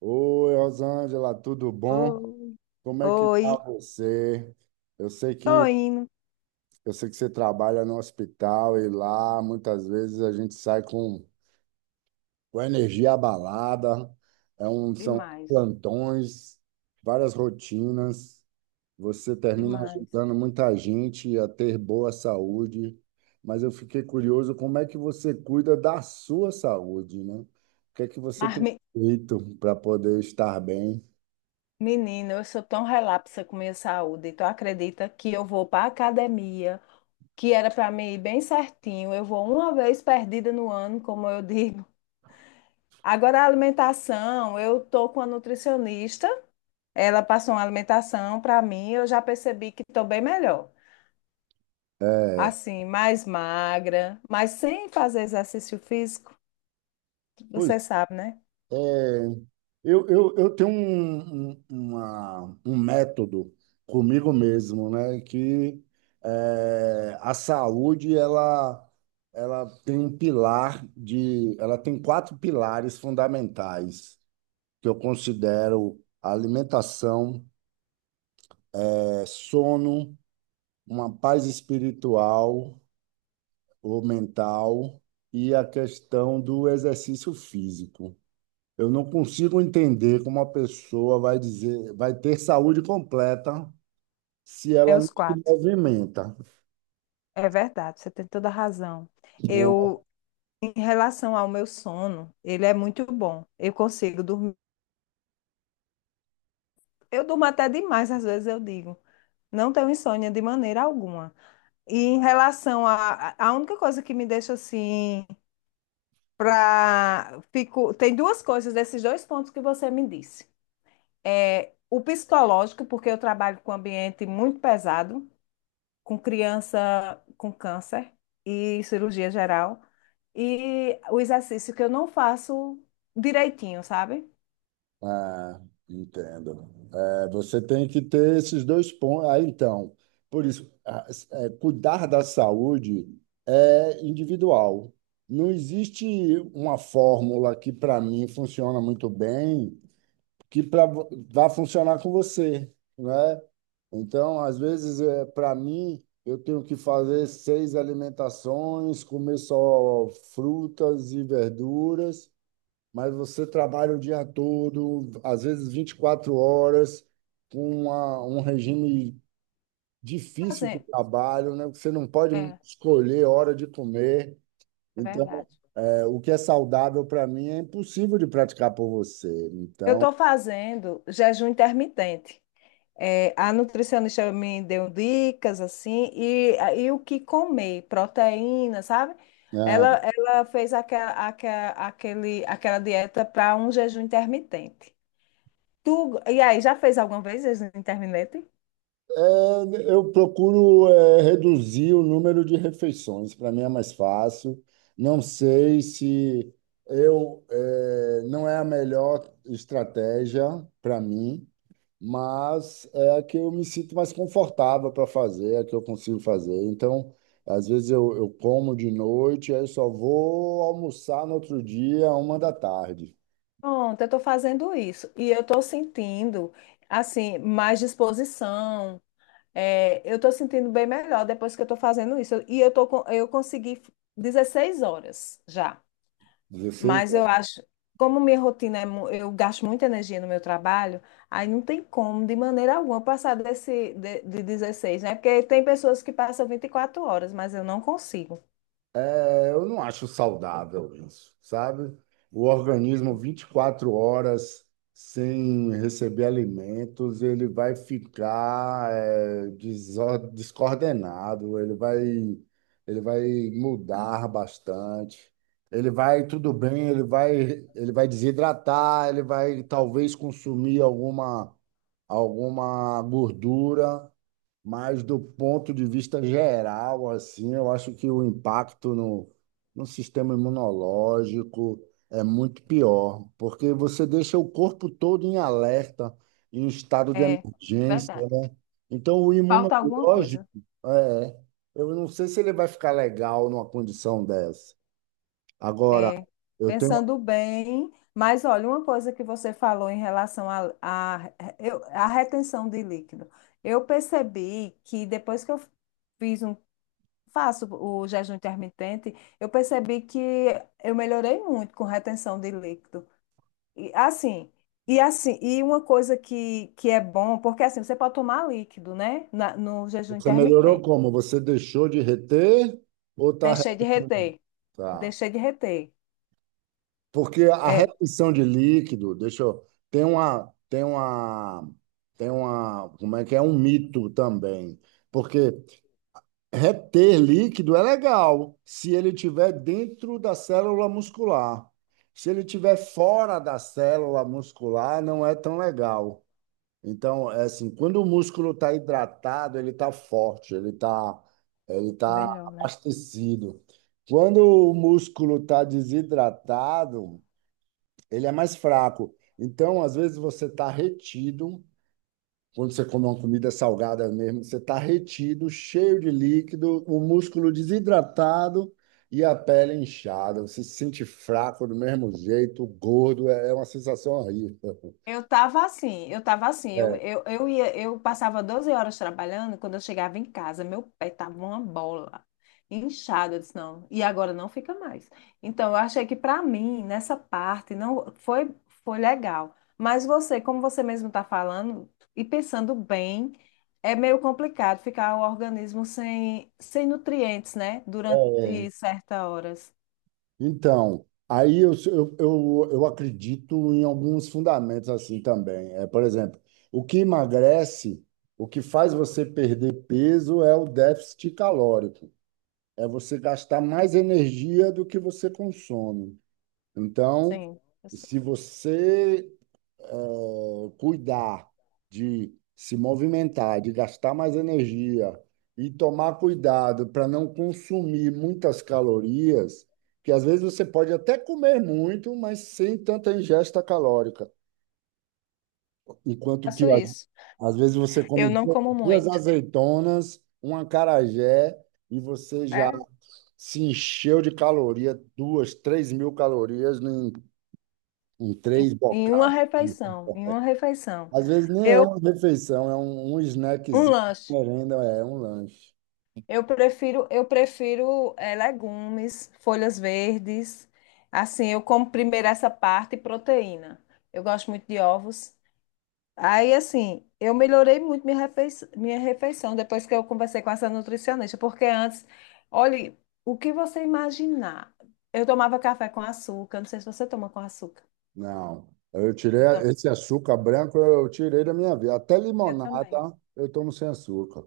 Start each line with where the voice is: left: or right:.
right: Oi, Rosângela, tudo bom?
left: Oi,
right: Como é que tá
left: oi.
right: você? Eu sei
left: Tô
right: que
left: indo.
right: eu sei que você trabalha no hospital e lá muitas vezes a gente sai com a energia abalada, são
left: Demais,
right: plantões, várias rotinas. Você termina
left: demais.
right: ajudando muita gente a ter boa saúde, mas eu fiquei curioso como é que você cuida da sua saúde, né? O que é que você
left: Mas,
right: tem feito para poder estar bem?
left: menina, eu sou tão relapsa com minha saúde. Tu acredita que eu vou para academia, que era para mim ir bem certinho. Eu vou uma vez perdida no ano, como eu digo. Agora a alimentação, eu tô com a nutricionista. Ela passou uma alimentação para mim, eu já percebi que tô bem melhor.
right: É,
left: Assim, mais magra, mas sem fazer exercício físico,
right: Pois
left: você sabe, né?
right: É, eu tenho um método comigo mesmo, né? A saúde, ela tem um Ela tem quatro pilares fundamentais que eu considero alimentação, sono, uma paz espiritual ou mental e a questão do exercício físico. Eu não consigo entender como uma pessoa vai dizer, vai ter saúde completa se
left: É
right: ela não
left: os
right: se
left: quatro.
right: movimenta.
left: É verdade, você tem toda a razão. Eu, em relação ao meu sono, ele é muito bom. Eu consigo dormir. Eu durmo até demais, às vezes eu digo. Não tenho insônia de maneira alguma. E em relação a única coisa que me deixa assim, tem duas coisas desses dois pontos que você me disse. É o psicológico, porque eu trabalho com um ambiente muito pesado, com criança com câncer e cirurgia geral. E o exercício que eu não faço direitinho, sabe?
right: Ah, entendo. É, você tem que ter esses dois pontos. Ah, então, por isso, ah, é, Cuidar da saúde é individual. Não existe uma fórmula que, para mim, funciona muito bem que vai funcionar com você, né? Então, às vezes, para mim, eu tenho que fazer seis alimentações, comer só frutas e verduras, mas você trabalha o dia todo, às vezes 24 horas, com um regime difícil de
left: Fazendo.
right: trabalho, né? Você não pode
left: É,
right: escolher a hora de comer.
left: é
right: Então,
left: verdade.
right: o que é saudável para mim é impossível de praticar por você.
left: Eu estou fazendo jejum intermitente. É, a nutricionista me deu dicas assim, e o que comer, proteína, sabe? Ela,
right: É,
left: ela fez aquela dieta para um jejum intermitente. E aí, já fez alguma vez jejum intermitente?
right: Eu procuro, reduzir o número de refeições, para mim é mais fácil. Não sei se não é a melhor estratégia para mim, mas é a que eu me sinto mais confortável para fazer, é a que eu consigo fazer. Então, às vezes eu como de noite, aí eu só vou almoçar no outro dia, uma da tarde.
left: Pronto, eu estou fazendo isso. E eu estou sentindo, assim, mais disposição. É, eu estou sentindo bem melhor depois que eu estou fazendo isso. E eu consegui 16 horas já.
right: 16.
left: Mas eu acho, como minha rotina é, eu gasto muita energia no meu trabalho, aí não tem como, de maneira alguma, passar desse de 16, né? Porque tem pessoas que passam 24 horas, mas eu não consigo.
right: É, eu não acho saudável isso, sabe? O organismo 24 horas sem receber alimentos, ele vai ficar descoordenado, ele vai mudar bastante. Ele vai, tudo bem, ele vai desidratar, ele vai talvez consumir alguma gordura, mas do ponto de vista geral, assim, eu acho que o impacto no sistema imunológico é muito pior, porque você deixa o corpo todo em alerta, em estado de
left: É verdade.
right: emergência, né? Então, o
left: Falta alguma
right: imunológico,
left: coisa.
right: é, eu não sei se ele vai ficar legal numa condição dessa. Agora,
left: É,
right: eu tenho,
left: pensando bem, mas olha, uma coisa que você falou em relação à retenção de líquido. Eu percebi que depois que eu fiz um, faço o jejum intermitente, eu percebi que eu melhorei muito com retenção de líquido. E assim, e assim, e uma coisa que é bom, porque assim, você pode tomar líquido, né? No jejum
right: você melhorou
left: intermitente.
right: como? Você deixou de reter ou tá?
left: Deixei de reter,
right: Tá.
left: deixei de reter.
right: Porque a
left: É,
right: retenção de líquido, deixa eu, tem uma, como é que é? Um mito também. Porque reter líquido é legal se ele estiver dentro da célula muscular. Se ele estiver fora da célula muscular, não é tão legal. Então, é assim, quando o músculo está hidratado, ele está forte, ele está ele
left: é
right: tá
left: melhor, né?
right: abastecido. Quando o músculo está desidratado, ele é mais fraco. Então, às vezes, você está retido, quando você come uma comida salgada mesmo, você está retido, cheio de líquido, o músculo desidratado e a pele inchada. Você se sente fraco do mesmo jeito, gordo, é uma sensação horrível.
left: Eu tava assim, eu passava 12 horas trabalhando, quando eu chegava em casa, meu pé tava uma bola, inchado, eu disse, não, e agora não fica mais. Então, eu achei que para mim, nessa parte, não foi, foi legal. Mas você, como você mesmo tá falando, e pensando bem, é meio complicado ficar o organismo sem nutrientes, né?
right: É,
left: Durante certas horas.
right: então, aí Eu acredito em alguns fundamentos assim também. É, por exemplo, o que emagrece, o que faz você perder peso é o déficit calórico. É você gastar mais energia do que você consome. Então,
left: Sim, eu
right: se você eh, cuidar de se movimentar, de gastar mais energia e tomar cuidado para não consumir muitas calorias, que às vezes você pode até comer muito, mas sem tanta ingesta calórica. Enquanto que
left: faço isso.
right: às vezes você
left: Eu
right: come
left: não como
right: duas
left: muito.
right: azeitonas, um acarajé e você já se encheu de caloria, duas, três mil calorias em três
left: Em uma
right: bocados.
left: refeição, em uma refeição.
right: Às vezes nem é
left: Eu,
right: uma refeição, é um
left: um
right: snackzinho,
left: lanche.
right: merenda, é um lanche.
left: Eu prefiro legumes, folhas verdes. Assim, eu como primeiro essa parte e proteína. Eu gosto muito de ovos. Aí, assim, eu melhorei muito minha refeição depois que eu conversei com essa nutricionista, porque antes, olhe, o que você imaginar? Eu tomava café com açúcar, não sei se você toma com açúcar.
right: Não, eu tirei
left: Eu, to-
right: esse açúcar branco, eu tirei da minha vida. Até
left: eu
right: limonada
left: também.
right: eu tomo sem açúcar.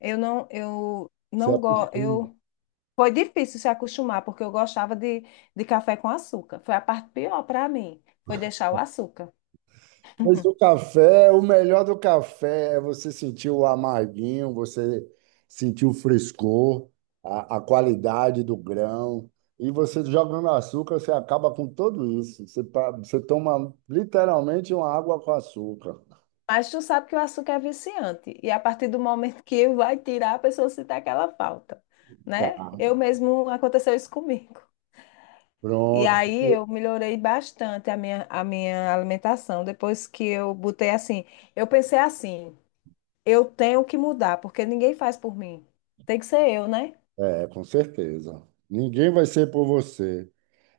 left: Eu não, eu
right: Você
left: não gosto.
right: acostuma.
left: Eu Foi difícil se acostumar, porque eu gostava de café com açúcar. Foi a parte pior para mim, foi deixar o açúcar.
right: Mas o café, o melhor do café é você sentir o amarguinho, você sentir o frescor, a qualidade do grão. E você jogando açúcar, você acaba com tudo isso. Você toma literalmente uma água com açúcar.
left: Mas tu sabe que o açúcar é viciante, e a partir do momento que vai tirar, a pessoa sente aquela falta,
right: Tá,
left: né? Eu mesmo, aconteceu isso comigo. E
right: pronto.
left: aí eu melhorei bastante a minha alimentação, depois que eu botei assim, eu pensei assim, eu tenho que mudar, porque ninguém faz por mim. Tem que ser eu, né?
right: É, com certeza. Ninguém vai ser por você.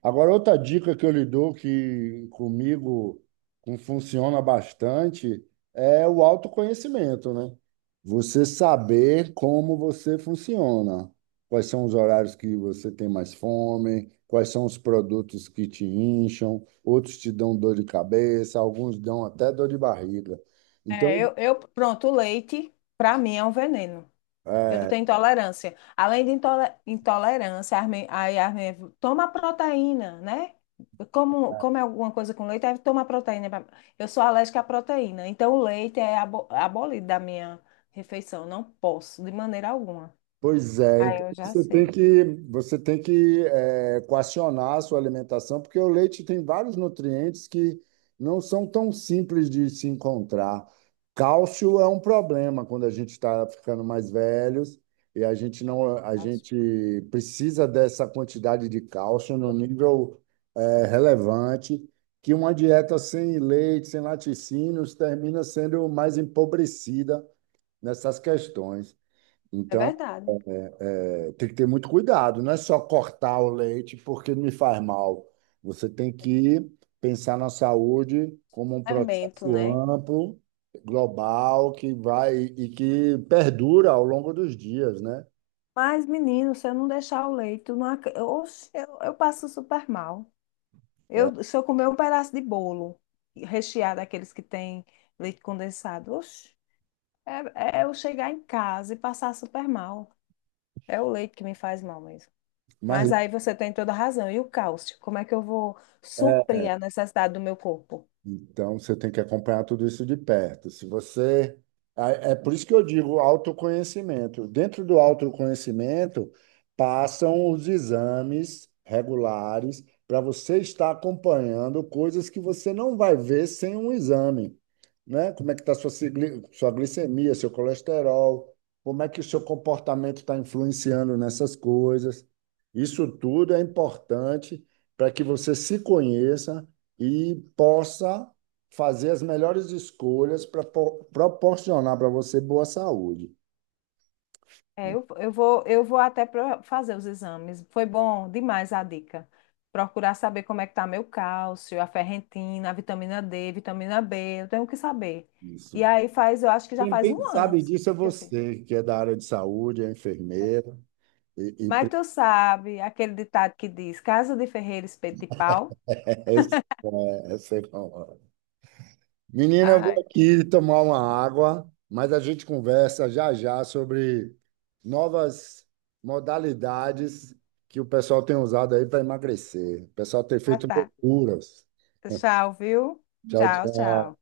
right: Agora, outra dica que eu lhe dou, que comigo funciona bastante, é o autoconhecimento, né? Você saber como você funciona, quais são os horários que você tem mais fome, quais são os produtos que te incham, outros te dão dor de cabeça, alguns dão até dor de barriga.
left: É,
right: Então,
left: pronto, o leite, para mim, é um veneno. Eu
right: é,
left: tenho intolerância. Além de intolerância, aí a Armin toma proteína, né? Como é alguma coisa com leite, aí toma proteína. Eu sou alérgica à proteína, então o leite é abolido da minha refeição. Não posso, de maneira alguma.
right: Pois é, então
left: Aí eu já sei.
right: você tem que coacionar a sua alimentação, porque o leite tem vários nutrientes que não são tão simples de se encontrar. Cálcio é um problema quando a gente está ficando mais velhos e a gente
left: É
right: não, a
left: verdade.
right: gente precisa dessa quantidade de cálcio no nível relevante, que uma dieta sem leite, sem laticínios, termina sendo mais empobrecida nessas questões.
left: É
right: Então
left: verdade.
right: tem que ter muito cuidado, não é só cortar o leite porque me faz mal. Você tem que pensar na saúde como um
left: É bento,
right: processo
left: né?
right: amplo, global, que vai e que perdura ao longo dos dias, né?
left: Mas, menino, se eu não deixar o leite, eu, não ac- oxe, eu passo super mal.
right: É.
left: Se eu comer um pedaço de bolo recheado, daqueles que tem leite condensado, oxe, é eu chegar em casa e passar super mal. É o leite que me faz mal mesmo.
right: Mas
left: Mas aí você tem toda a razão. E o cálcio? Como é que eu vou suprir
right: é,
left: a necessidade do meu corpo?
right: Então, você tem que acompanhar tudo isso de perto. Se você. É por isso que eu digo autoconhecimento. Dentro do autoconhecimento, passam os exames regulares para você estar acompanhando coisas que você não vai ver sem um exame, né? Como é que está sua glicemia, seu colesterol, como é que o seu comportamento está influenciando nessas coisas. Isso tudo é importante para que você se conheça e possa fazer as melhores escolhas para proporcionar para você boa saúde.
left: É, eu vou até fazer os exames. Foi bom demais a dica. Procurar saber como é que tá meu cálcio, a ferritina, a vitamina D, vitamina B, eu tenho que saber.
right: Isso.
left: E aí faz, eu acho que já
right: Quem
left: faz
right: bem
left: um ano
right: sabe disso é
left: que eu fiz.
right: você, que é da área de saúde, é enfermeira e
left: Mas tu sabe aquele ditado que diz: Casa de ferreiro, espeto de pau?
right: essa- essa é a. Menina, eu vou
left: Ai,
right: aqui tomar uma água, mas a gente conversa já já sobre novas modalidades que o pessoal tem usado aí para emagrecer. O pessoal tem
left: ah,
right: feito
left: tá.
right: loucuras.
left: Tchau, viu?
right: Tchau,
left: Tchau,
right: tchau.
left: tchau.